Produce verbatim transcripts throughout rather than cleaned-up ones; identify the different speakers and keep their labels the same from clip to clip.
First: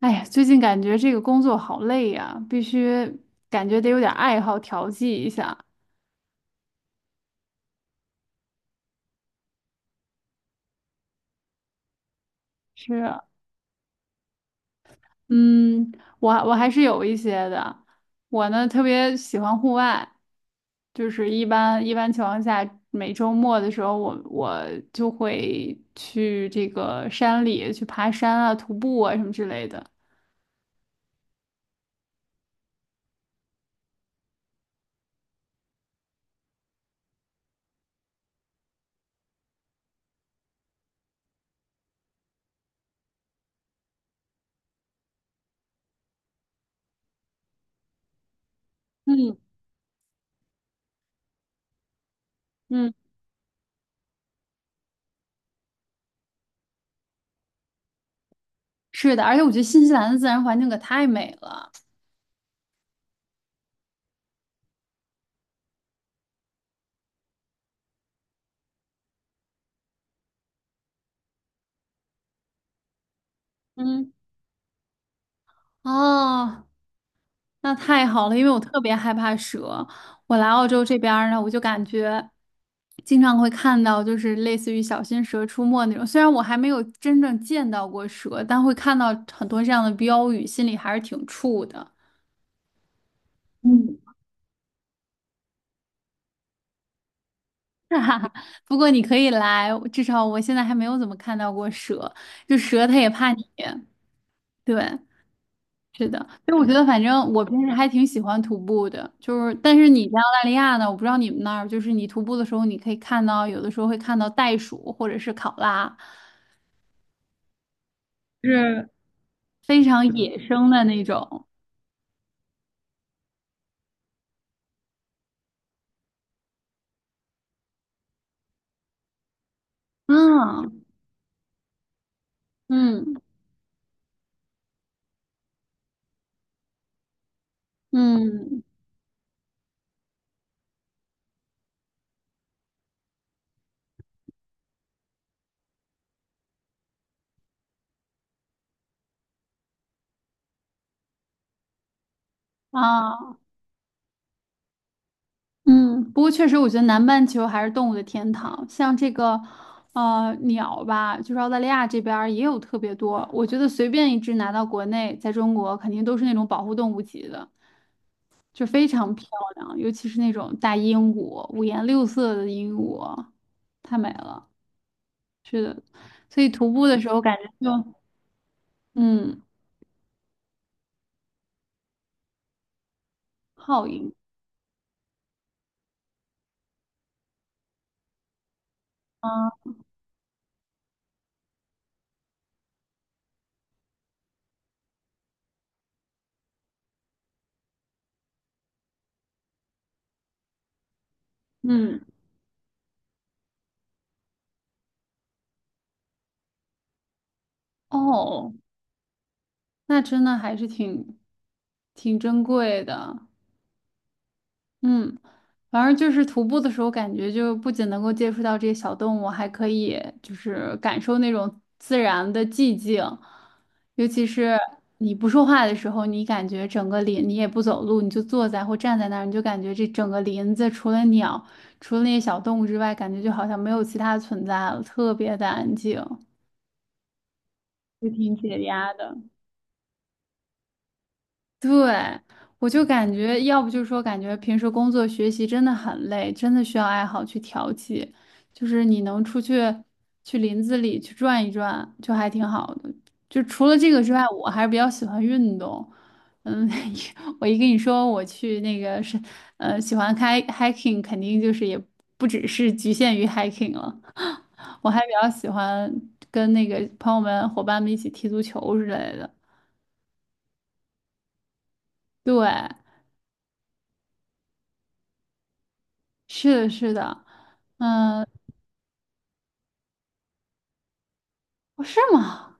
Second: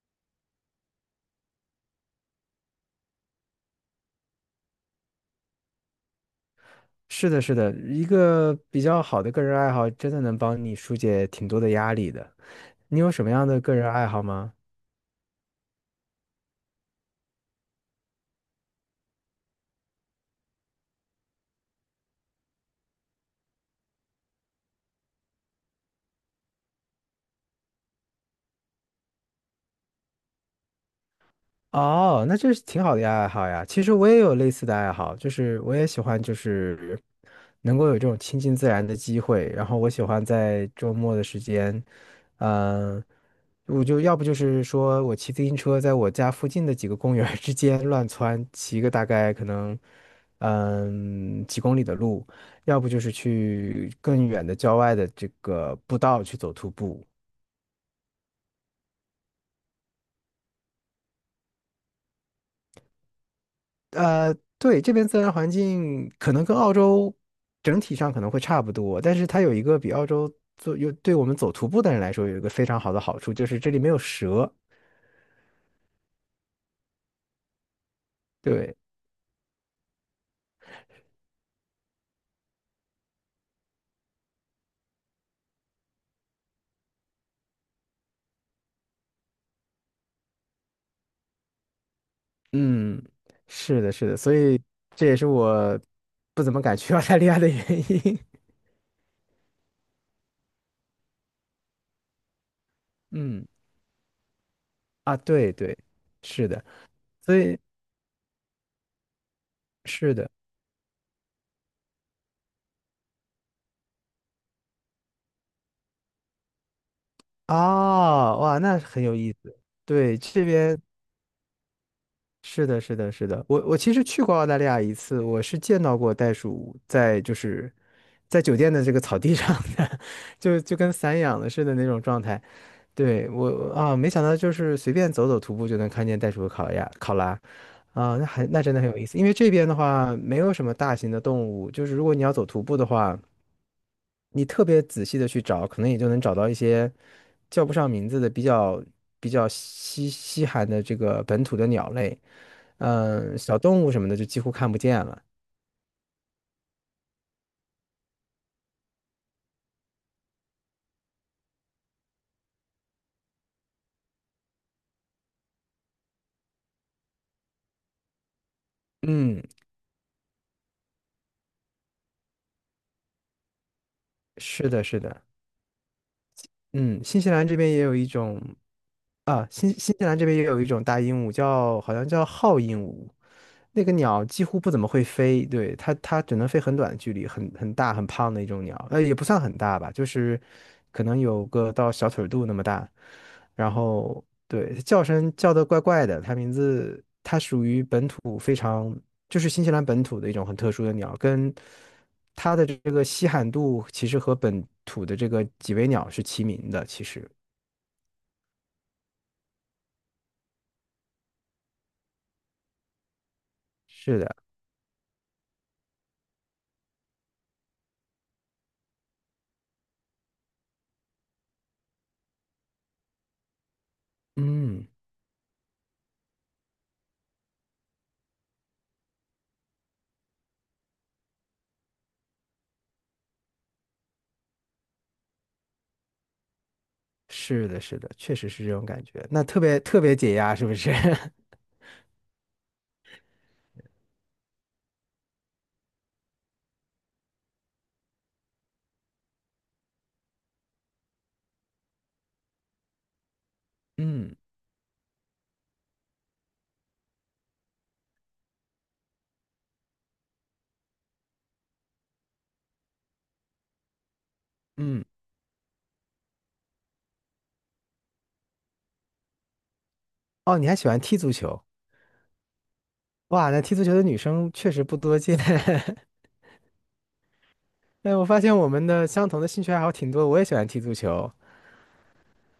Speaker 1: 哎呀，最近感觉这个工作好累呀，必须感觉得有点爱好调剂一下。
Speaker 2: 是的，是的，一个比较好的个人爱好，真的能帮你疏解挺多的压力的。你有
Speaker 1: 是。
Speaker 2: 什么样的个人爱好吗？
Speaker 1: 嗯，我我还是有一些的。我呢特别喜欢户外，就是一般一般情况下，每周末的时候我，我就会去这个山里去爬山啊、徒步啊什么之类的。
Speaker 2: 哦，那这是挺好的呀，爱好呀。其实我也有类似的爱好，就是我也喜欢，就是能够有这种亲近自然的机会。然后我喜欢在周末的时间，嗯、我就要不就是说我骑自行车在我家附近的几个公园儿之间乱窜，骑个大概
Speaker 1: 嗯
Speaker 2: 可能嗯几公里的路，要不
Speaker 1: 嗯，
Speaker 2: 就是去更远的郊外的这个步道去走徒步。
Speaker 1: 是的，而且我觉得新西兰的自然环境可太美了。
Speaker 2: 呃，对，这边自然环境可能跟澳洲整体上可能会差不多，但是它有一个比澳洲做有对我们走徒步的人来说有一个非常好的好处，就是这里没有
Speaker 1: 嗯。
Speaker 2: 蛇。
Speaker 1: 哦，那太好了，因为我
Speaker 2: 对，
Speaker 1: 特别害怕蛇。我来澳洲这边儿呢，我就感觉经常会看到，就是类似于小心蛇出没那种。虽然我还没有真正见到过蛇，但会看到很多这样的标语，心里还是挺怵的。
Speaker 2: 嗯，是的，
Speaker 1: 嗯，
Speaker 2: 是的，所以这也是我不怎么敢去 澳大利亚的原
Speaker 1: 哈
Speaker 2: 因。
Speaker 1: 哈，不过你可以来，至少我现在还没有怎么看到过蛇，就蛇它也 怕你。
Speaker 2: 嗯，
Speaker 1: 对，
Speaker 2: 啊，对对，
Speaker 1: 是的，
Speaker 2: 是
Speaker 1: 就我
Speaker 2: 的，
Speaker 1: 觉得，反正
Speaker 2: 所
Speaker 1: 我
Speaker 2: 以
Speaker 1: 平时还挺喜欢徒步的，就是但是你
Speaker 2: 是
Speaker 1: 在澳
Speaker 2: 的，
Speaker 1: 大利亚呢，我不知道你们那儿，就是你徒步的时候，你可以看到有的时候会看到袋鼠或者是考拉，
Speaker 2: 啊，哇，那
Speaker 1: 是
Speaker 2: 很有意思。
Speaker 1: 非常
Speaker 2: 对，
Speaker 1: 野
Speaker 2: 这
Speaker 1: 生
Speaker 2: 边。
Speaker 1: 的那种。
Speaker 2: 是的，是的，是的，我我其实去过澳大利亚一次，我是见到过袋鼠在就是在酒店的这个草地 上的，就就
Speaker 1: 嗯
Speaker 2: 跟散养的似的那种状态。
Speaker 1: 嗯
Speaker 2: 对，我啊，没想到就是随便走走徒步就能看见袋鼠和考亚考拉啊，那还
Speaker 1: 嗯
Speaker 2: 那真的很有意思。因为这边的话没有什么大型的动物，就是如果你要走徒步的话，你特别仔细的去找，可能也就能找到一些叫不上名字的比较比较稀稀罕的这个本土的鸟类。
Speaker 1: 啊
Speaker 2: 嗯，小动物什么的就几乎看不见了。
Speaker 1: 嗯，不过确实，我觉得南半球还是动物的天堂，像这个呃鸟吧，就是澳大利亚这边儿也有特别多，我觉得随便一只拿到国内，在中国肯定都是那种保护动物级的。就非常漂
Speaker 2: 嗯，
Speaker 1: 亮，尤其是那种大鹦鹉，五颜六色的鹦鹉，太美了。
Speaker 2: 是的，是的。
Speaker 1: 所以徒步的
Speaker 2: 嗯，
Speaker 1: 时候
Speaker 2: 新西
Speaker 1: 感
Speaker 2: 兰
Speaker 1: 觉
Speaker 2: 这边也
Speaker 1: 就，
Speaker 2: 有一种。
Speaker 1: 嗯，
Speaker 2: 啊，新新西兰这边也有一种大鹦鹉叫，好像叫号鹦鹉，那
Speaker 1: 好
Speaker 2: 个
Speaker 1: 鹰
Speaker 2: 鸟几乎不怎么会飞，对，它它只能飞很短的距离，很很大很胖的一种鸟，呃，也不算很
Speaker 1: 啊，
Speaker 2: 大吧，就是可能有个到小腿肚那么大，然后对，叫声叫的怪怪的，它名字它属于本土非常就是新西兰本土的一种很特殊的鸟，跟
Speaker 1: 嗯，
Speaker 2: 它的这个稀罕度其实和本土的这个几维鸟是齐名的，其实
Speaker 1: 哦，那真的还是挺挺珍贵的，
Speaker 2: 是的。
Speaker 1: 嗯。反正就是徒步的时候，感觉就不仅能够接触到这些小动物，还可以就是感受那种自然的寂静，尤其是
Speaker 2: 嗯，
Speaker 1: 你不说话的时候，你感觉整个林，你也不走路，你就坐在或站在那儿，你就感觉这整个林子除了鸟，除了那些小动物之外，感觉就好像没有其他存在了，特别的安静，
Speaker 2: 是的，是
Speaker 1: 就
Speaker 2: 的，
Speaker 1: 挺
Speaker 2: 确实
Speaker 1: 解
Speaker 2: 是这种
Speaker 1: 压
Speaker 2: 感
Speaker 1: 的。
Speaker 2: 觉，那特别特别解压，是不是？
Speaker 1: 对，我就感觉，要不就是说，感觉平时工作学习真的很累，真的需要爱好去调剂，就是你能出去去林子里去转一转，就还挺好的。就除了这个之外，
Speaker 2: 嗯
Speaker 1: 我还是比较喜欢运动。嗯，我一跟你说我去那个是，呃，喜欢开 hiking，肯定就是也不只是局限于 hiking 了，我还
Speaker 2: 嗯，
Speaker 1: 比较喜欢跟那个朋友们、伙伴们一起踢足球之类的。
Speaker 2: 哦，你还喜欢踢足球？
Speaker 1: 对。
Speaker 2: 哇，那踢足球的女生确实不多见。
Speaker 1: 是的，是的，
Speaker 2: 哎，我
Speaker 1: 嗯，
Speaker 2: 发现我们的相同的兴趣爱好挺多，我也喜欢踢足球。
Speaker 1: 哦是吗？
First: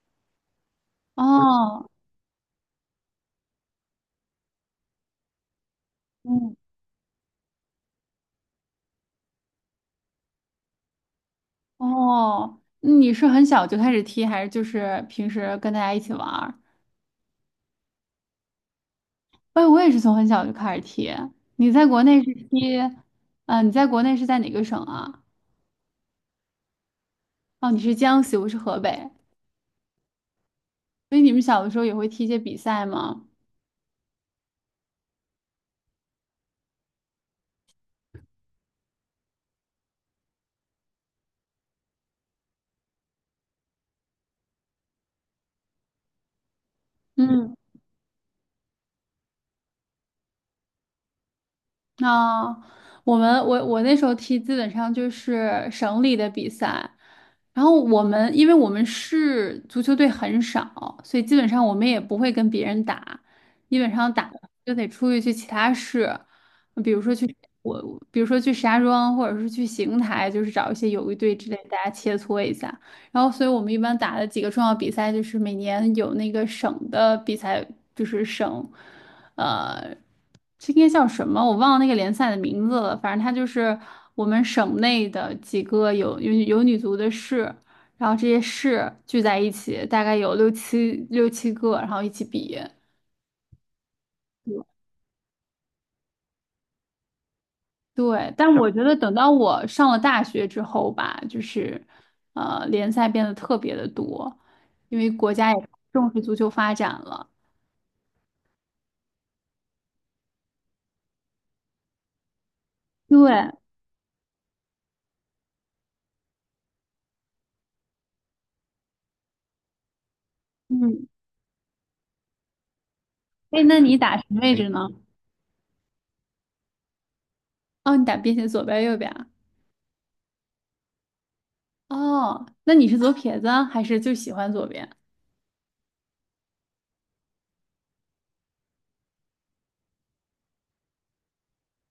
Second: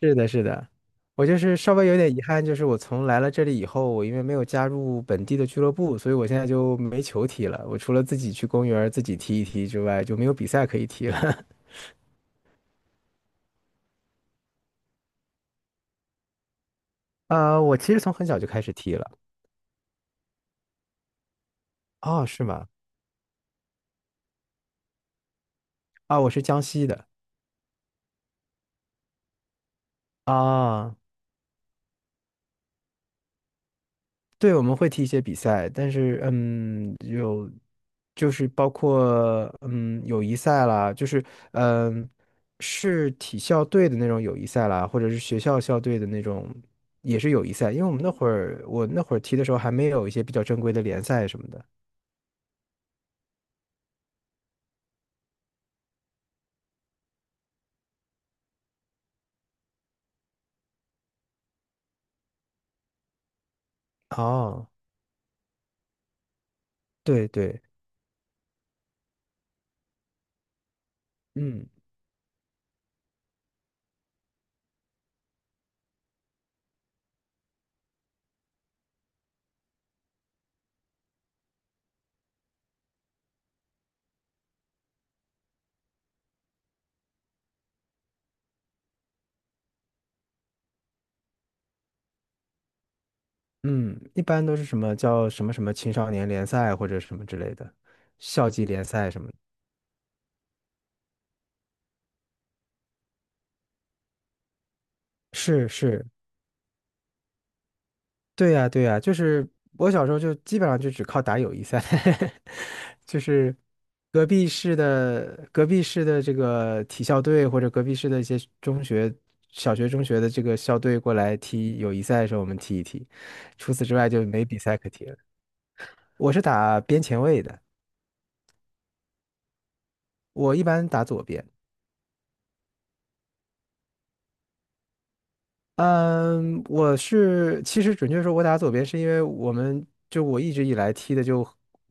Speaker 2: 是的，是的，
Speaker 1: 嗯
Speaker 2: 我就是稍微
Speaker 1: 哦，
Speaker 2: 有点遗憾，就是我从来了这里以后，我因为没有加入本地的俱乐部，所以我现在
Speaker 1: 嗯，
Speaker 2: 就没球踢了。我除了自己去公园儿自己踢一踢之外，就没有比赛可以踢了。
Speaker 1: 哦，你是很小就开始踢，还是就是平时跟大家一起玩儿？
Speaker 2: 呃，我其实从很小就开始踢了。
Speaker 1: 哎，我也是从很小就开始踢。你在国内
Speaker 2: 哦，
Speaker 1: 是
Speaker 2: 是吗？
Speaker 1: 踢，嗯、你在国内是在哪个省啊？
Speaker 2: 啊，我是江西的。
Speaker 1: 哦，你是江西，我是河北，
Speaker 2: 啊，
Speaker 1: 所以你们小的时候也会踢一些比赛吗？
Speaker 2: 对，我们会踢一些比赛，但是嗯，有就是包括嗯友谊赛啦，就是嗯是体校队的那种友谊赛啦，或者是学校校队的那种也是友谊
Speaker 1: 嗯
Speaker 2: 赛，因为我们那会儿我那会儿踢的时候还没有一些比较正规的联赛什么的。
Speaker 1: 那我们我我那时候踢基本上就是省里的比赛，然后我们因为我们市足球队很少，所以基本上我们也不会跟别人打，基本上打
Speaker 2: 哦，
Speaker 1: 就得出去去其他市，比如说
Speaker 2: 对
Speaker 1: 去
Speaker 2: 对，
Speaker 1: 我比如说去石家庄或者是去邢台，就是找一些友谊队之类，
Speaker 2: 嗯
Speaker 1: 大家切磋一下。然后，所以我们一般打的几个重要比赛就是每年有那个省的比赛，就是省。呃，这应该叫什么？我忘了那个联赛的名字了。反正它就是我们省内的几个有有有女足的市，然后这些市聚在一起，大概有六七六七个，然后一起比。
Speaker 2: 嗯，一般都是什么叫什么什么青少年联赛或者什么之类的，
Speaker 1: 对，
Speaker 2: 校
Speaker 1: 但
Speaker 2: 级
Speaker 1: 我觉
Speaker 2: 联
Speaker 1: 得
Speaker 2: 赛
Speaker 1: 等
Speaker 2: 什么
Speaker 1: 到
Speaker 2: 的。
Speaker 1: 我上了大学之后吧，就是呃，联赛变得特别的多，因为国家也
Speaker 2: 是是，
Speaker 1: 重视足球发展了。
Speaker 2: 对呀，对呀，就是我小时候就基本上就只靠打友谊赛，就
Speaker 1: 对，
Speaker 2: 是隔壁市的隔壁市的这个体校队或者隔壁市的一些中学、小学、中学的这个校队
Speaker 1: 嗯，
Speaker 2: 过来踢友谊赛的时候，我们踢一踢。
Speaker 1: 哎，
Speaker 2: 除
Speaker 1: 那
Speaker 2: 此之
Speaker 1: 你
Speaker 2: 外
Speaker 1: 打什
Speaker 2: 就
Speaker 1: 么
Speaker 2: 没
Speaker 1: 位哎
Speaker 2: 比
Speaker 1: 置
Speaker 2: 赛可
Speaker 1: 呢？
Speaker 2: 踢了。我是打边前卫的，
Speaker 1: 哦，你打边线左边右边啊？
Speaker 2: 我一般打左边。
Speaker 1: 哦，那你是左撇子啊还是就喜欢左边？
Speaker 2: 嗯，我是其实准确说，我打左边是因为我们就我一直以来踢的就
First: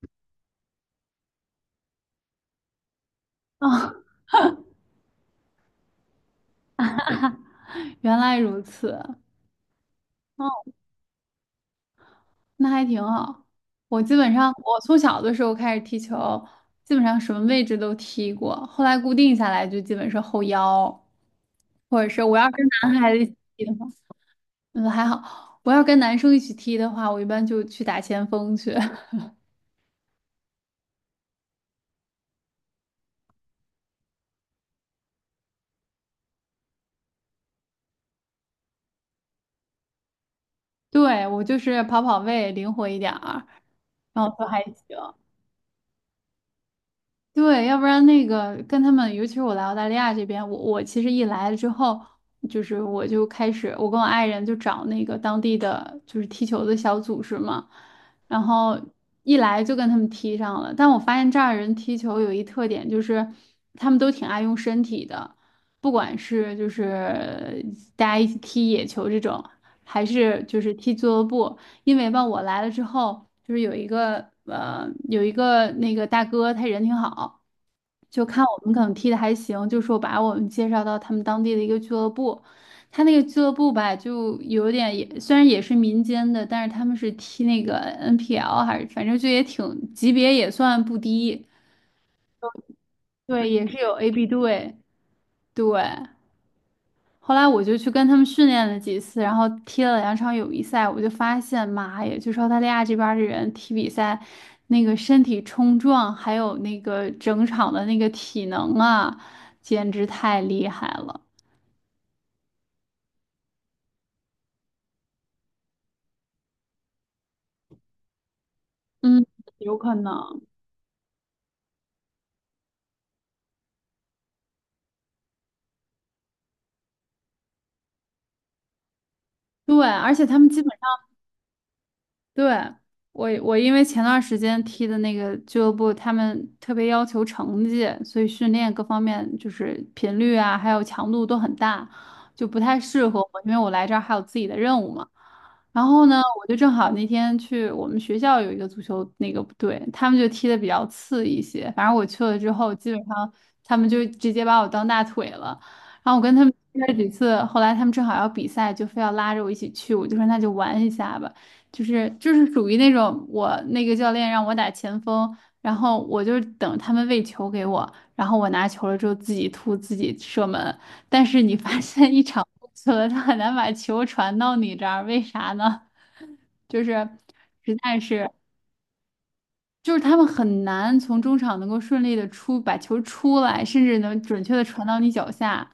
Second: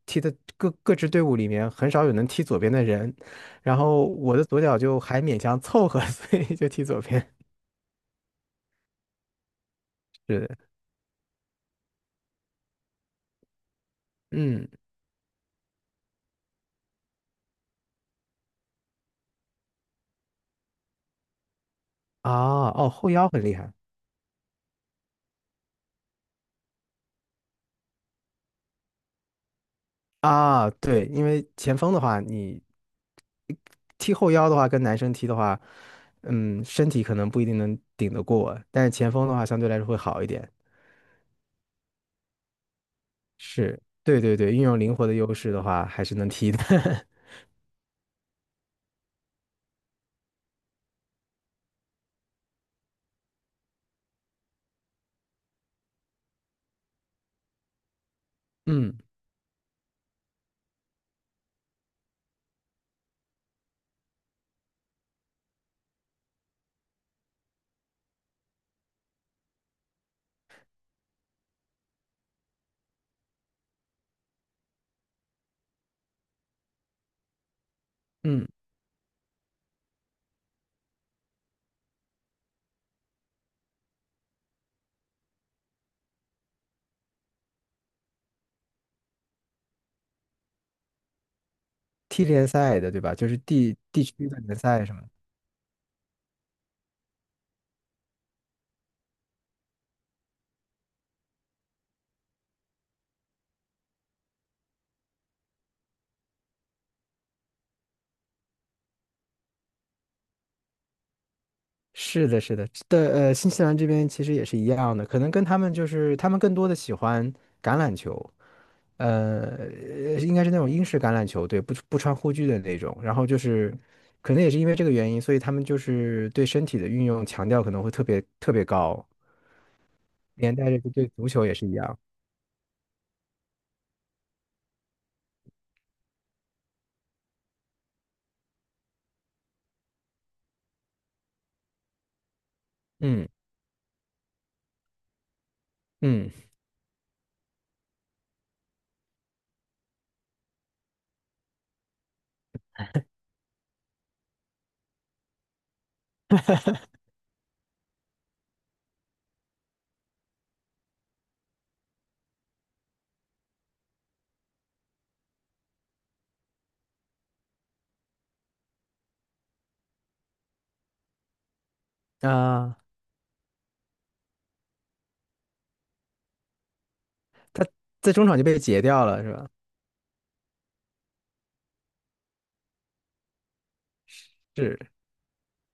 Speaker 2: 踢的各各支队伍里面很少有能踢左边的人，然
Speaker 1: 哦，
Speaker 2: 后我的左脚就还勉强凑合，所以就踢左边。
Speaker 1: 原来如此。
Speaker 2: 是
Speaker 1: 哦，
Speaker 2: 的，
Speaker 1: 那还挺好。我基本上，
Speaker 2: 嗯
Speaker 1: 我从小的时候开始踢球，基本上什么位置都踢过。后来固定下来就基本是后腰，或者是我要跟
Speaker 2: 啊哦，
Speaker 1: 男
Speaker 2: 后
Speaker 1: 孩子一
Speaker 2: 腰
Speaker 1: 起
Speaker 2: 很厉
Speaker 1: 踢
Speaker 2: 害
Speaker 1: 的话，嗯，还好。我要跟男生一起踢的话，我一般就去打前锋去。
Speaker 2: 啊，对，因为前锋的话，你踢后腰的话，跟男生踢的话，嗯，身体可能不一定能顶得过，但是前锋的话相对来说会好一点。
Speaker 1: 对，我就是跑跑位，灵活一点儿，
Speaker 2: 是，对
Speaker 1: 然后
Speaker 2: 对
Speaker 1: 都
Speaker 2: 对，运
Speaker 1: 还
Speaker 2: 用灵
Speaker 1: 行。
Speaker 2: 活的优势的话，还是能踢的。
Speaker 1: 对，要不然那个跟他们，尤其是我来澳大利亚这边，我我其实一来了之后，就是我就开始，我跟我爱人就找那个当地的就是踢球的小组织嘛，然后
Speaker 2: 嗯
Speaker 1: 一来就跟他们踢上了。但我发现这儿人踢球有一特点，就是他们都挺爱用身体的，不管是就是大家一起踢野球这种，还是就是踢俱乐部，因为吧，我来了之后，就是有一个呃，有一个那个大哥，他人挺好，就看
Speaker 2: 嗯，
Speaker 1: 我们可能踢的还行，就说把我们介绍到他们当地的一个俱乐部。他那个俱乐部吧，就有点也虽然也是民间的，但是他们是踢那个 N P L，还是反正就也挺级别也算不低，
Speaker 2: 踢联赛的对吧？就是
Speaker 1: 对，也
Speaker 2: 地
Speaker 1: 是有
Speaker 2: 地
Speaker 1: A B
Speaker 2: 区的联
Speaker 1: 队，
Speaker 2: 赛什么的
Speaker 1: 对。后来我就去跟他们训练了几次，然后踢了两场友谊赛，我就发现，妈呀，就是澳大利亚这边儿的人踢比赛，那个身体冲撞，还有那个整场的那个体能啊，简直太厉害了。
Speaker 2: 是的，是的，的呃，新西兰这边其实也是一样的，可能跟他们就是他们更多的喜欢橄榄球，
Speaker 1: 嗯，
Speaker 2: 呃，
Speaker 1: 有可
Speaker 2: 应
Speaker 1: 能。
Speaker 2: 该是那种英式橄榄球，对，不不穿护具的那种。然后就是可能也是因为这个原因，所以他们就是对身体的运用强调可能会特别特别高，
Speaker 1: 对，而且他们
Speaker 2: 连
Speaker 1: 基本。
Speaker 2: 带着就对足球也是一样。
Speaker 1: 对，我我因为前段时间踢的那个俱乐部，他们特别要求成绩，所以训练各方面就是频率啊，还有强度都很大，就不太适合
Speaker 2: 嗯
Speaker 1: 我，因为我来这儿还有自己的任务嘛。然后呢，我
Speaker 2: 嗯
Speaker 1: 就正好那天去我们学校有一个足球那个队，他们就踢的比较次一些。反正我去了之后，基本上他们就直接把我当大腿了。然后我跟他们踢了几次，后来他们正好要比赛，就非要拉着我一起去，我就说那就玩一下吧。就是就是属于那种我那个教练让我打前锋，然后我就是等他们喂球给我，然后我拿球了之后自己突自己射门。但是你发现一场过
Speaker 2: 啊。
Speaker 1: 去了，他很难把球传到你这儿，为啥呢？就是
Speaker 2: 他
Speaker 1: 实在
Speaker 2: 在中
Speaker 1: 是。
Speaker 2: 场就被截掉了，是吧？
Speaker 1: 就是他们很难从中场能够顺利的出，把球出来，甚至能准确的
Speaker 2: 是，
Speaker 1: 传到你脚下，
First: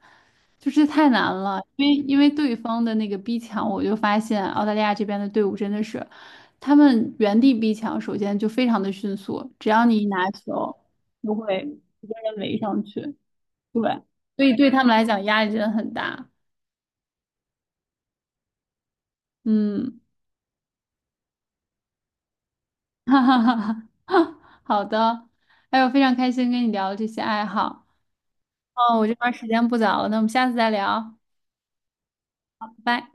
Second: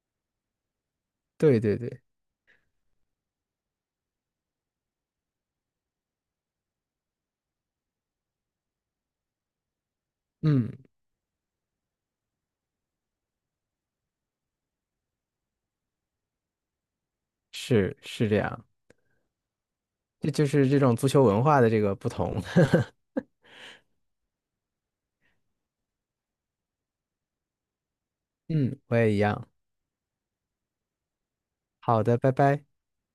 Speaker 1: 就是太难
Speaker 2: 对
Speaker 1: 了。
Speaker 2: 对
Speaker 1: 因为
Speaker 2: 对，
Speaker 1: 因为对方的那个逼抢，我就发现澳大利亚这边的队伍真的是，他们原地逼抢，首先就非常的迅速，只要你一拿
Speaker 2: 嗯，
Speaker 1: 球，就会直接人围上去。对，所以对他们来讲压力真的很大。
Speaker 2: 是是这样，
Speaker 1: 嗯，
Speaker 2: 这就是这种足球文化的这个不同。
Speaker 1: 哈哈哈哈，好的，哎呦，非常开心跟你聊这些爱好。
Speaker 2: 嗯，我
Speaker 1: 哦，我这
Speaker 2: 也一
Speaker 1: 边儿时
Speaker 2: 样。
Speaker 1: 间不早了，那我们下次再聊，
Speaker 2: 好的，拜拜。
Speaker 1: 拜拜。